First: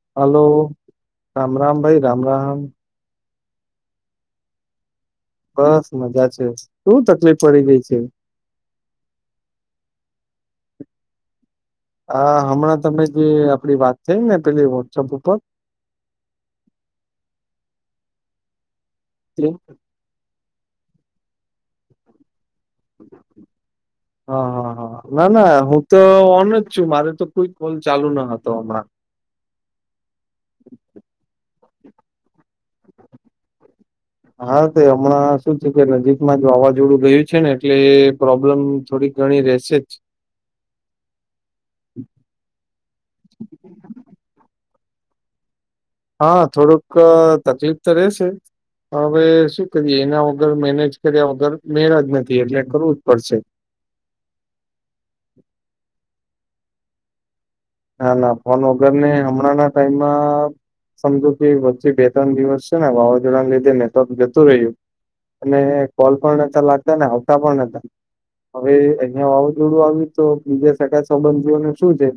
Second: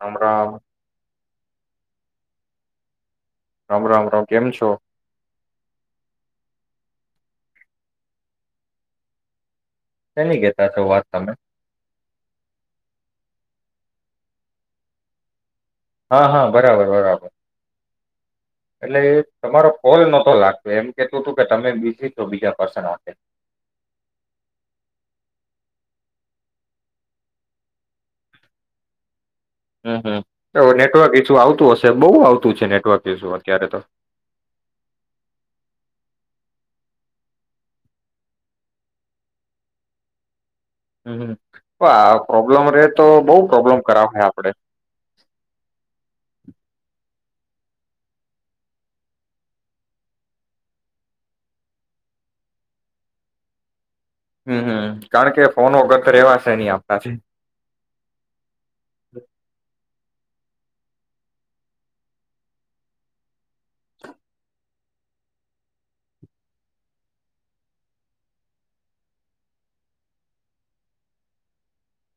Ram hello Ram Ram Ram ભાઈ! રામ રામ! રામ રામ રામ કેમ છો? બસ મજા છે. શું તકલીફ પડી ગઈ છે? શેની કેતા તા વાત તમે? હ હમણાં તમે જે, આપડી વાત થઈ ને પેલી વોટ્સઅપ ઉપર, હા હા બરાબર બરાબર! એટલે, એ તે તમારો કોલ નતો લાગતો. તો એમ કેતો હતું કે તમે બીજી તો બીજા પર્સન હાથે હા હા હા ના ના હું તો ઓન જ છું. મારે તો કોઈ કોલ ચાલુ ના હતો હમણાં. હમ હમ! તો નેટવર્ક એછું આવતું હશે તે બહુ આવતું છે નેટવર્ક ઇશું અત્યારે તો. હા તે હમણાં શું છે? કે નજીકમાં જ વાવાઝોડું ગયું છે ને એટલે એ પ્રોબ્લેમ થોડી ઘણી રહેશે હમ હ પ્રોબ્લેમ રે તો, બહુ પ્રોબ્લેમ કરાવાય આપડ હા થોડુંક તકલીફ તો રહેશે. હવે શું કરીએ? એના વગર મેનેજ કર્યા વગર મેળ જ નથી. એટલે કરવું જ પડશે. હમમ કારણ કે ફોનો વગર કરી હેવાત તે નઈ આપનાથી ના ના ફોન વગર ને, હમણાં ના ટાઈમ અઅ સમજો કે વચ્ચે બે ત્રણ દિવસ છે ને વાવાઝોડાને લીધે નેટવર્ક જતું રહ્યું, અને કોલ પણ નતા લાગતા ને આવતા પણ નતા. હવે, અહિયાં વાવાઝોડું આવ્યું તો બીજા સગા સંબંધીઓને શું છે?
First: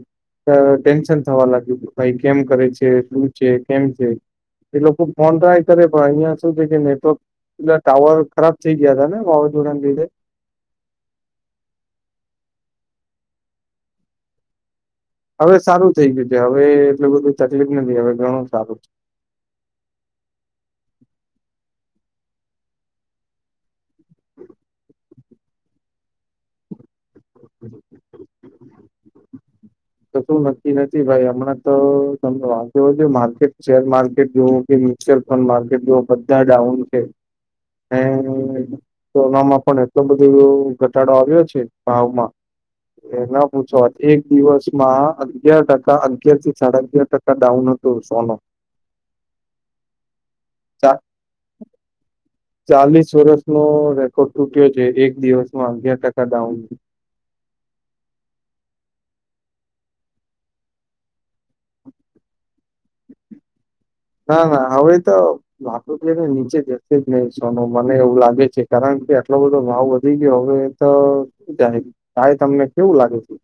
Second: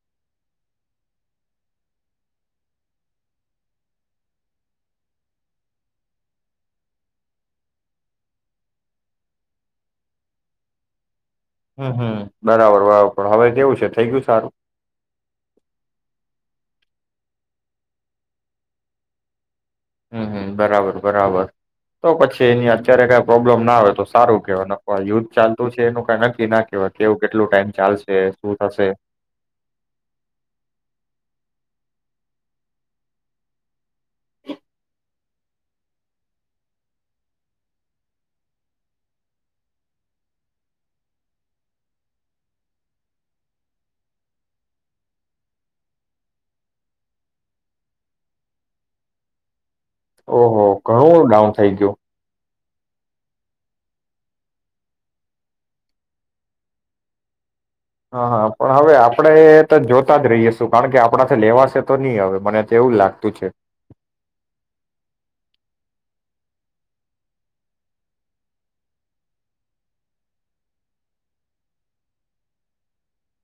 ટેન્શન થવા લાગ્યું. કે ભાઈ કેમ કરે છે? શું છે? કેમ છે? એ લોકો ફોન ટ્રાય કરે પણ અહિયાં શું છે કે, નેટવર્ક પેલા ટાવર ખરાબ થઈ ગયા હતા ને, વાવાઝોડાને લીધે હમ હમ બરાબર બરાબર! હવે કેવું છે થઈ ગયું સારું? હવે સારું થઈ ગયું છે. હવે એટલું બધું તકલીફ નથી. હવે ઘણું સારું હમ હમ બરાબર બરાબર તો પછી એની અત્યારે કઈ પ્રોબ્લેમ ના આવે તો સારુ કેવાય, નક યુદ્ધ ચાલતું છે એનું કંઈ નક્કી ના કેવાય, કેવું કેટલું ટાઈમ ચાલશે? શું થશે? તો શું નક્કી નથી ભાઈ, હમણાં તો તમને વાંધ [inaudible] છે માર્કેટ શેર માર્કેટ જોવું કે મ્યુચ્યુઅલ ફંડ માર્કેટ જોવ બધા ડાઉન છે. એમ સોનામાં પણ એટલો બધો ઘટાડો આવ્યો છે, ભાવમાં એના પૂછો, એક દિવસ મા અગયાર ટકા અગિયાર થી સાડા અગિયાર ટકા ડાઉન હતુ સોનુ. ઓહો! ઘણું ડાઉન થઈ ગયું. ચાલીસ વર્ષનો રેકોર્ડ તૂટ્યો છે. એક દિવસમાં અગિયાર ટકા ડાઉન. હા હા પણ હવે આપડણે તો જોતા જ રહીયશું કારણ કે આપણા લેવાશે તો નહી હવે મને તો એવું લાગતું છે ના ના હવેવે તો ને નીચે જશે જ નહી સોનો મને એવું લાગે છે કારણ કે આટલો બધો ભાવ વધી ગયો હવે તો શ જાય કહે તમને કેવું લાગે છે.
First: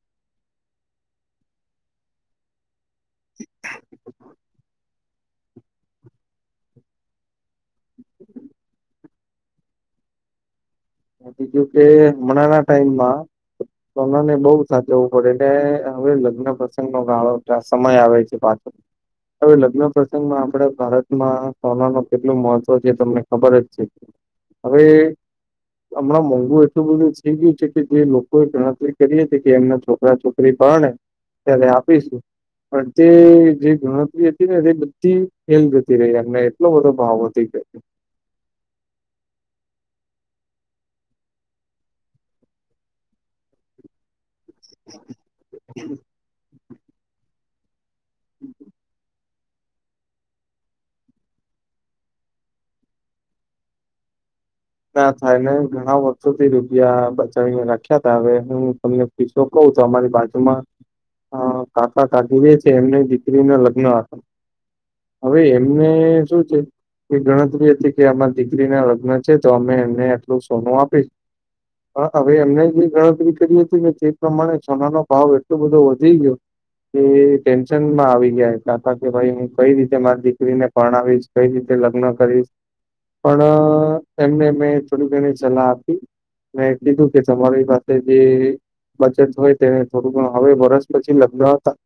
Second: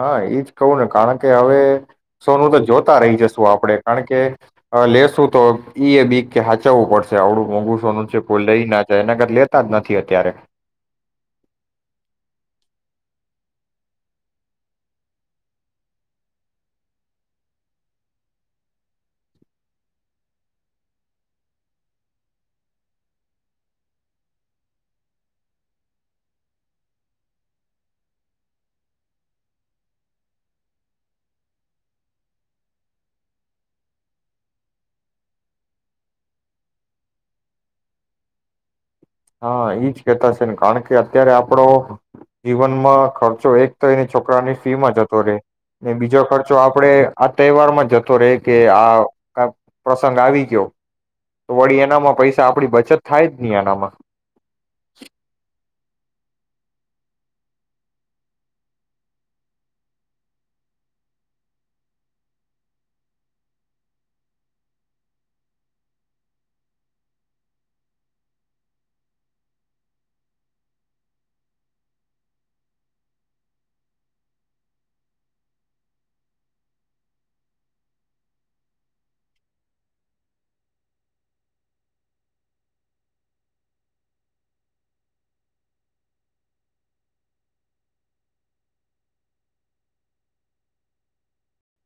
હા એઈજ કવું ને કારણ કે હવે સોનું તો જોત રહી જશું આપણે કારણ કે લેશું તો ઈ એ બી કે હાચવવું પડશે આવડું મોઘુસોનું છે કોઈ લઈ ના જાય એના કરા લેતા જ નથી અત્યારે બીજું કે હમણાં ટાઈમમાં કોનાને બહુ સાચવવું પડે એટલે હવે લગ્ન પ્રસંગ નો ગાળો સમય આવે છે પાછો હવે લગ્ન પ્રસંગમાં આપણે ભારતમાં કોના ન કેટલું મહત્વ છે તમને ખબર જ છે હવે અમણાં મોંઘુ એટલું બધું થઈ ગયું છે. કે જે લોકોએ ગણતરી કરી હતી કે એમના છોકરા છોકરી ભણે. ત્યારે આપીશું પણ તે જે ગણતરી હતી ને તે બધી ફેલ જતી રહી એમને એટલો બધો ભાવ વધી હા ઈજ કેતા છે. ને કારણ કે અત્યારે આપડો જીવનમાં ખર્ચો એક તો એ છોકરાની ફીમાં જતો રેય ને બીજો ખર્ચો આડે તહેવારમાં જતો તો રે કે આ પ્રસંગ આવી ગયો. તો વળી એનામાં પૈસા આપડી બચત થાય જ ની એનામાં ના થાય ને ઘણા વર્ષોથી રૂપિયા બચાવીને રાખ્યા તા હવે હું તમને પિસો કહ તો અમારી બાજુમાં કાકા કાકી રે છે એમને દીકરીના લગ્ન હતા. હવે એમને શું છે. એ ગણતરી હતી કે અમારી દીકરી ના લગ્ન છે તો અમે એમને આટલું સોનું આપીશ પણ અવે એમને જે ગણતરી કરી હતી ને તે પ્રમાણે સોનાનો ભાવ એટલો બધો વધી ગયો. કે ટેન્શનમાં આવી ગયા હતા કે ભાઈ હું કઈ રીતે મારી દીકરીને પરણાવીશ કઈ રીતે લગ્ન કરીશ પણ એમને મેં થોડી ઘણી સલાહ આપી. મે કીધું કે તમારી પાસે જે બચત હોય તેને થોડું ઘણ હવે વરષ પછી લગતા હતા.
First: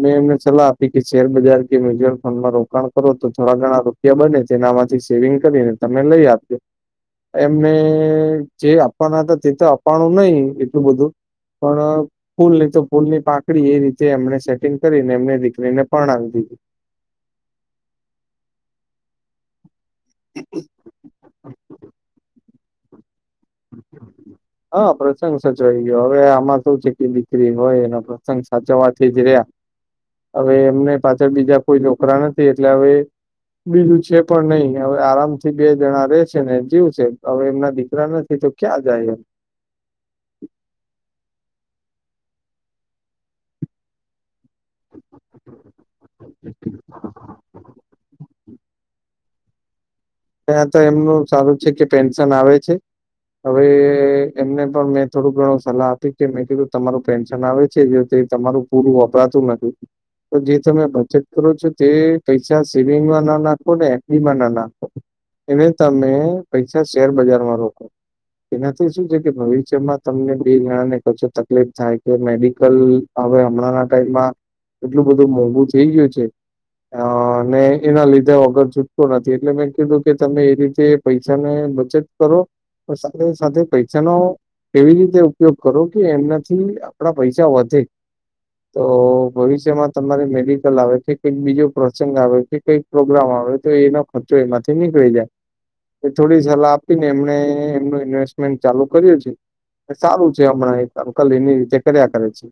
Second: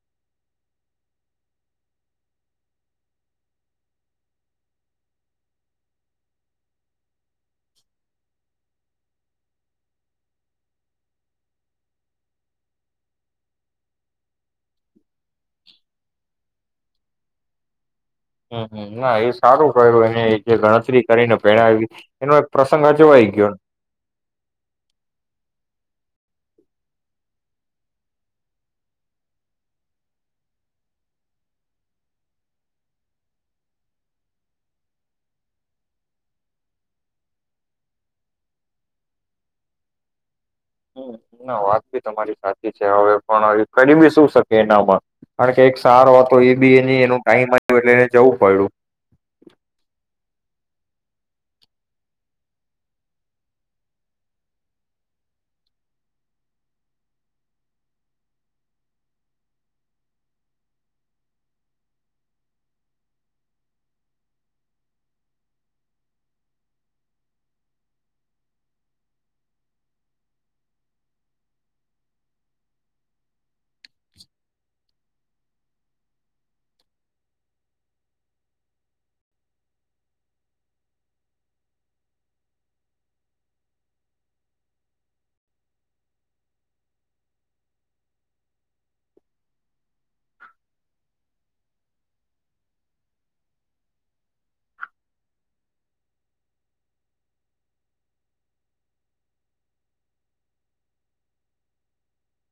મેં એમને સલાહ આપી કે શેર બજાર કે મ્યુઝિયમ ફંડમાં રોકાણ કરો તો થોડા ઘણા રૂપિયા બને છે. તેના માંથી સેવિંગ કરીને તમે લઈ આપ્યો. એમને જે આપવાના હતા તે તો આપવાનું નહી એટલું બધું. પણ ફૂલ નહી તો ફૂલની પાંખરી એ રીતે એમને સેટિંગ કરીને એમને દીકરીને પરણાવી દીધી. હ ના એ સારું જે ગણતરી કરીને પરણાવી એનું પ્રસંગ હા જોવય હા પ્રત્સંગ સચવાઈ ગયો હવે આમાં શ છે કે દીકરી હોય એનો પ્રસંગ સાચવવાથી જ રહ્યા. અવે એમને પાછળ બીજા કોઈ છોકરા નથી. એટલે અવે બીજું છે પણ નહી અવે આરામથી બે જણા રે છે ને જીવ છે. અવે એમના દીકરા નથી. એ તો ક્યા જાયે હમ ના વાત બી તમારી સાચી છે. હવે પણ કરી બી શું શક એનામાં કારણ કે એક સારો હતો એ બી એની એનું ટાઈમ આવ્યો એટલે એને જવું પડ્યું. ત્યાં તો એમનું સારું છે કે પેન્શન આવે છે. હવે એમને પણ મેં થોડુંક ઘણો સલાહ આપી કે મેં કીધું તમારું પેન્શન આવે છે જે તે તમારું પૂરું વપરાતું નથી. તો જે તમે બચત કરો છો તે પૈસા સેવિંગમાં ના નાખો ને એફબીમાં ના ના એને તમે પૈસા શેર બજારમાં રોકો. એનાથી શું છે કે ભવિષ્યમાં તમને બે જણાને કંસુ તકલીફ થાય કે મેડિકલ અવે અમણાં ટાઈમમાં એટલું બધું મોઘું થઈ ગયું છે. ને એના લીધે વગર છૂટતો નથી. એટલે મેં જો કે તમે એ રીતે પૈસાને બચત કરો. સાથે સાથે પૈસાનો એવી રીતે ઉપયોગ કરો કે એનાથી આપણા પૈસા વધે. તો ભવિષ્યમાં તમારે મેડિકલ આવે કે કાંઇક બીજો પ્રોસંગ આવે કે કઈક પ્રોગ્રામ આવે. તો એનો ખર્ચો એમાંથી નીકળી જાય. એ થોડી સલાહ આપીને એમણે એમનું ઇન્વેસ્ટમેન્ટ ચાલુ કર્યું છે. સારું છે અમણાં એક અંકલ એની રીતે કર્યા કરે છે.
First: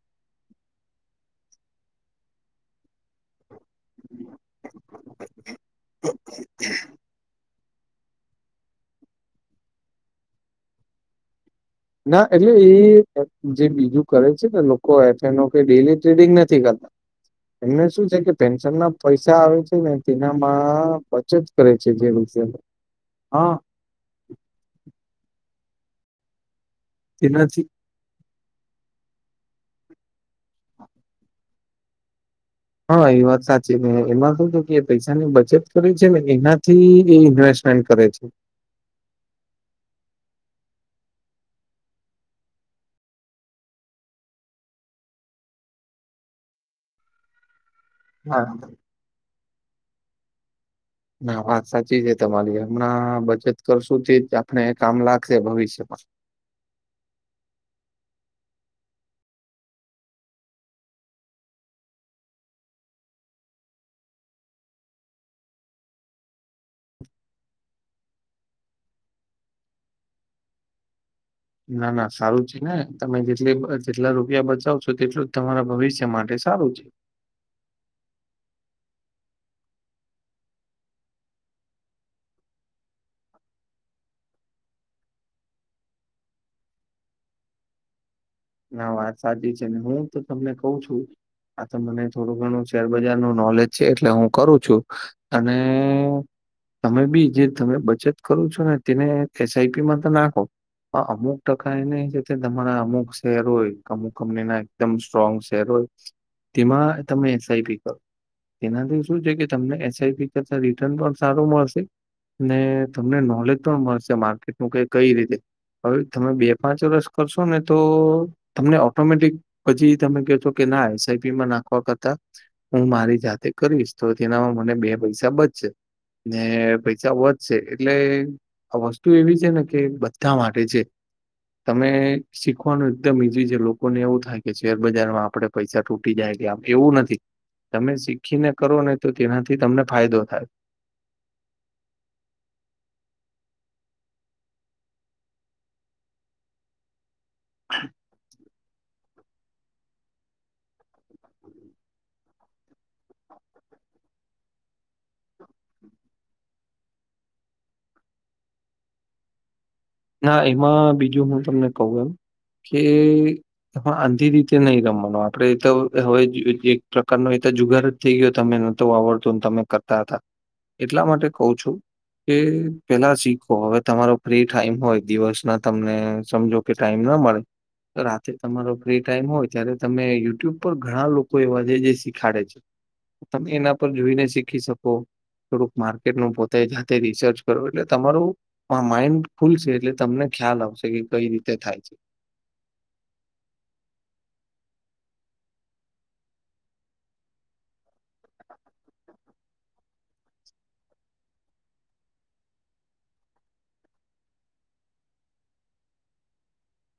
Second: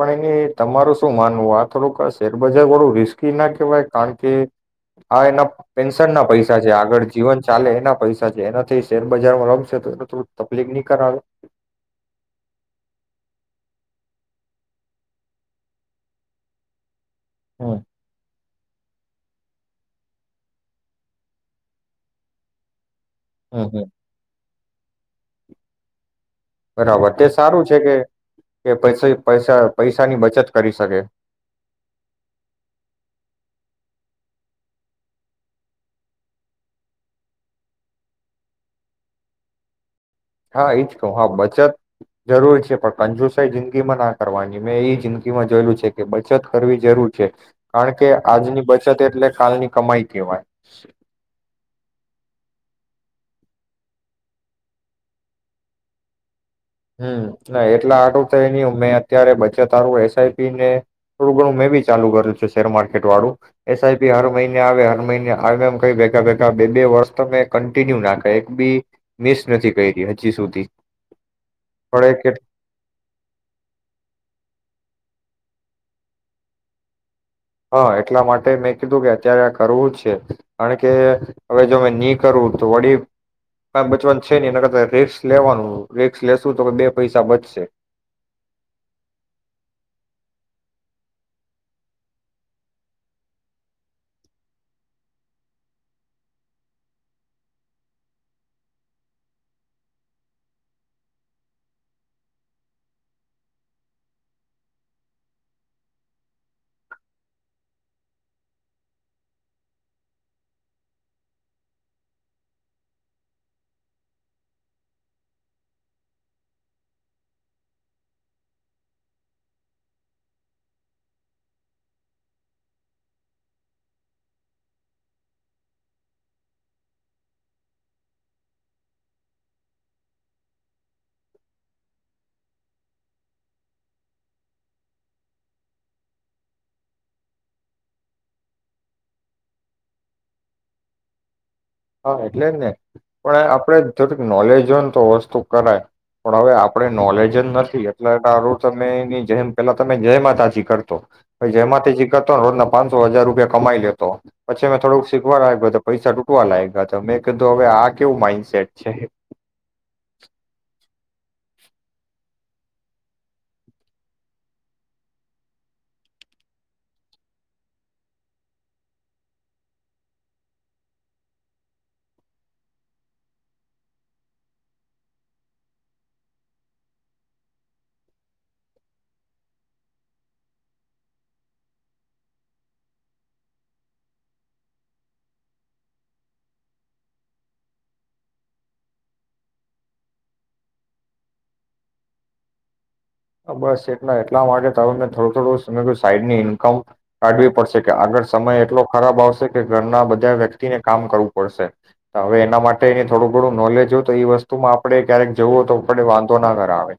પણ એને તમારું શું માનવું આ થોડુંક શેરબજાર વાળું રિસ્કી નાખ કારણ કે આ એના પેન્શન ના પૈસા છે. આગળ જીવન ચાલે એના પૈસા છે. એનાથી શેરબજારમાં રમશે તો એને થોડું તકલીફ ની કરા આવે? ના એટલે એ જે બીજું કરે છે ને લોકો એફનો કે ડેલી ટ્રેડિંગ નથી કરતા. હમ એમને શું છે કે પેન્શન ના પૈસા આવે છે. તેનામાં બચત કરે છે જે રીતે હા [unintelligible] બરાબર તે સારું તેનાથી છે કે કે પસે પૈસા પૈસાની બચત કરી શકે. હહ એ વાત સાચી ગણાય. એમાં શું થયું કે એ પૈસાની બચત કરે છે ને એનાથી એ ઇન્વેસ્ટમેન્ટ કરે છે. હા ઈ જ કહું. હહ બચત જરૂર છે. પણ કંજુસાઈ જિંદગીમાં ના કરવાની મેં ઈ જિંદગીમાં જોયેલું છે કે બચત કરવી જરૂર છે. કારણ કે હા આજની બચત એટલે કાલની કમાઈ કેવાય. ના વાત સાચી છે તમારી. હમણાં બચત કરશું તે જ આપને કામ લાગશે ભવિષ્યમાં. હમ હા એટલા હાટુ થઈ ને મેં અત્યારે બચત હારું એસઆઈપી ને થોડું ઘણું મેં બી ચાલુ કર્યું છે શેર માર્કેટ વાળું. એસઆઈપી હર મહિને આવે હર મહિને આવે એમ કઈ ભેગા ભેગા બે બે વર્ષ તો મે કન્ટિન્યુ નાખ્યા એક બી મિસ નથી કરયી હજી સુધી. ના પણ ના એ કેટ સારું છે ને તમે જેટલી જેટલા રૂપિયા બચાવ તો તેટલું જ તમારા ભવિષ્ય માટે સારું છે. હા એટલા માટે મેં કીધું કે અત્યારે આ કરવું જ છે. કારણ કે હવે જો મે નહી કરવું તો વડીલ ક બચવાન છે નહી એના કરતા રિસ્ક લેવાનું રિસ્ક લેશું તો કે બે પૈસા બચશે. ના વાત સાચી છે હું તો તમને કહું છું આ તો મને થોડું ઘણું શેરબજાર નું નોલેજ છે એટલે હું કરું છું અને તમે બી જે તમે બચત કરો છો ને તેને એસ આઈ પી માં તો નાખો પણ અહ અમુક ટકા એને જે તે તમારા અમુક શેર હોય કમુ કંપનીના એકદમ સ્ટ્રોંગ શેર હોય તેમાં તમે એસ આઈ પી કરો. તેનાથી શું છે કે તમને એસ આઈ પી કરતા રિટર્ન પણ સારું મળશે અને તમને નોલેજ પણ મળશે માર્કેટનું કે કઈ રીતે હવે તમે બે પાંચ વર્ષ કરશો ને તો તો તમને ઓટોમેટિક પછી તમે ક છો કે ના એસઆઈપી માં નાખવા કરતા હું મારી જાતે કરીશ તો તેનામાં મને બે પૈસા બચશે ને પૈસા વધશે એટલે વસ્તુ એવી છે ને કે બધા માટે છે. તમે શીખવાનું ત્યાં બીજી જે લોકોને એવું થાય કે શેરબજારમાં આપણે પૈસા તૂટી જાય કે આમ એવું નથી. તમે શીખીને કરો ને તો તેનાથી તમને ફાયદો થાય. હા એટલે જ ને, પણ આપડે થોડીક નોલેજ હોય ને તો વસ્તુ કરાએ. પણ આપડે નોલેજ જે નથી એટલે તારું તમે નહીં જેમ પેલા તમે જય માતાજી કરતો પછ જય માતાજી કરતો ને રોજના પાંચસો હજાર રૂપિયા કમાઈ લેતો પછી અમે થોડુંક શીખવા લાગ્યું તો પૈસા તૂટવા લાય આ તમે કીધું હવે આ કેવું માઈન્ડસેટ છે. ના એમાં બી જો હું તમને કહું એમ કે એમાં આંધી રીતે નહીં રમવાનો આપડે તો હવે જે એક પ્રકારનો એ જુગાર જ થઈ ગયો તમે નતો આવડતો તમે કરતા હતા. એટલા માટે કહું છું કે પેલા શીખો હવે તમારો પ્લેટ થાઈમ હોય દિવસ ના તમને સમજો કે ટાઈમ ના મળે તો રાતે તમારો ફ્રી ટાઈમ હોય ત્યારે તમે યુટ્યુબ પર ઘણા લોકો એવા જે જે શીખાડે છે તમે એના પર જોઈને શીખી શકો થોડુંક માર્કેટનું પોતે જાતે રિસર્ચ કરો એટલે તમારું પણ માઈન્ડ ખૂલશે એટલે તમને ખ્યાલ આવશે કે કઈ રીતે થાય છે. અહ બસ એટલા એટલા માટે તો હ મેં થોડું થોડું સમ સાઈડની ઈન્કમ કાઢવી પડશે કે આગળ સમય એટલો ખરાબ આવશે કે ઘરના બધા વ્યક્તિને કામ કરવું પડશે. તો હવે એના માટે એની થોડું ઘણું નોલેજ હોય તો એ વસ્તુમાં આપણે ક્યારેક જવું હો તો આપડ વાંધો ના કર આવે.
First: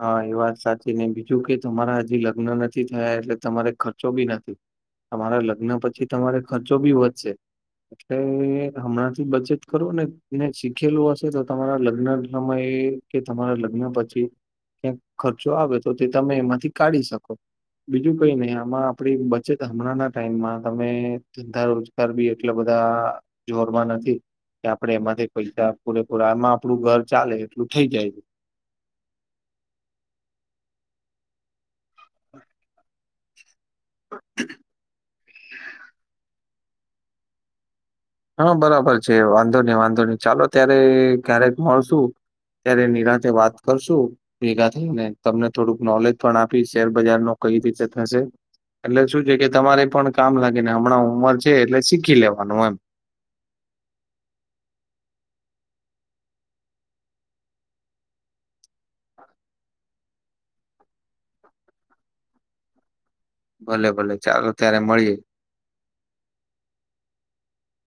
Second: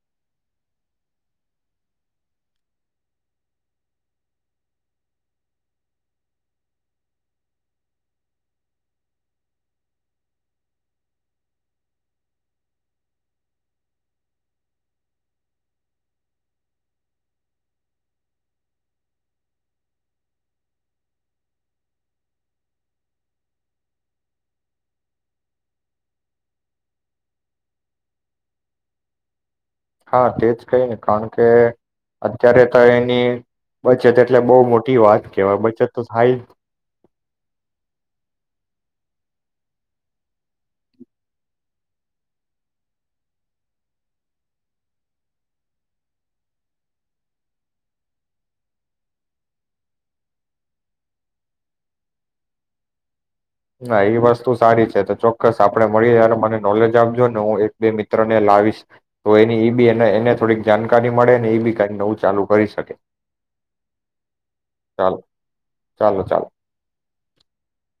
હા એ વાત સાચી ને બીજું કે તમારા હજી લગ્ન નથી થયા એટલે તમારે ખર્ચો બી નથી તમારા લગ્ન પછી તમારે ખર્ચો બી વધશે એટલે હમણાં થી બચત કરો ને એને શીખેલું હશે તો તમારા લગ્ન સમયે કે તમારા લગ્ન પછી ક્યાંક ખર્ચો આવે તો તે તમે એમાંથી કાઢી શકો. બીજું કઈ નહી આમાં આપણી બચત હમણાંના ટાઈમમાં તમે ધંધા રોજગાર બી એટલા બધા જોરમાં નથી કે આપણે એમાંથી પૈસા પૂરેપૂરા આમાં આપણું ઘર ચાલે એટલું થઈ જાય હા તેજ કઈ ને કારણ કે અત્યારે તો એની બચત એટલે બહુ મોટી વાત કહેવાય બચત તો થાય જ હા બરાબર છે વાંધો નહી વાંધો નહી ચાલો ત્યારે ક્યારેક મળશું ત્યારે નિરાથે વાત કરશું ભેગા થઈને તમને થોડુંક નોલેજ પણ આપી શેર બજાર નો કઈ રીતે થશે એટલે શું છે કે તમારે પણ કામ લાગેને હમણાં ઉંમર છે એટલે શીખી લેવાનું એમ. ના એ વસ્તુ સારી છે તો ચોક્કસ આપણે મળીએ ત્યારે મને નોલેજ આપજો ને હું એક બે મિત્રને લાવીશ તો એની એ બી એને થોડીક જાણકારી મળે ને એ બી ક નવું ચાલુ કરી શકે. ભલે ભલે ચાલો ત્યારે મળીએ. ચાલો ચાલો, ચાલો.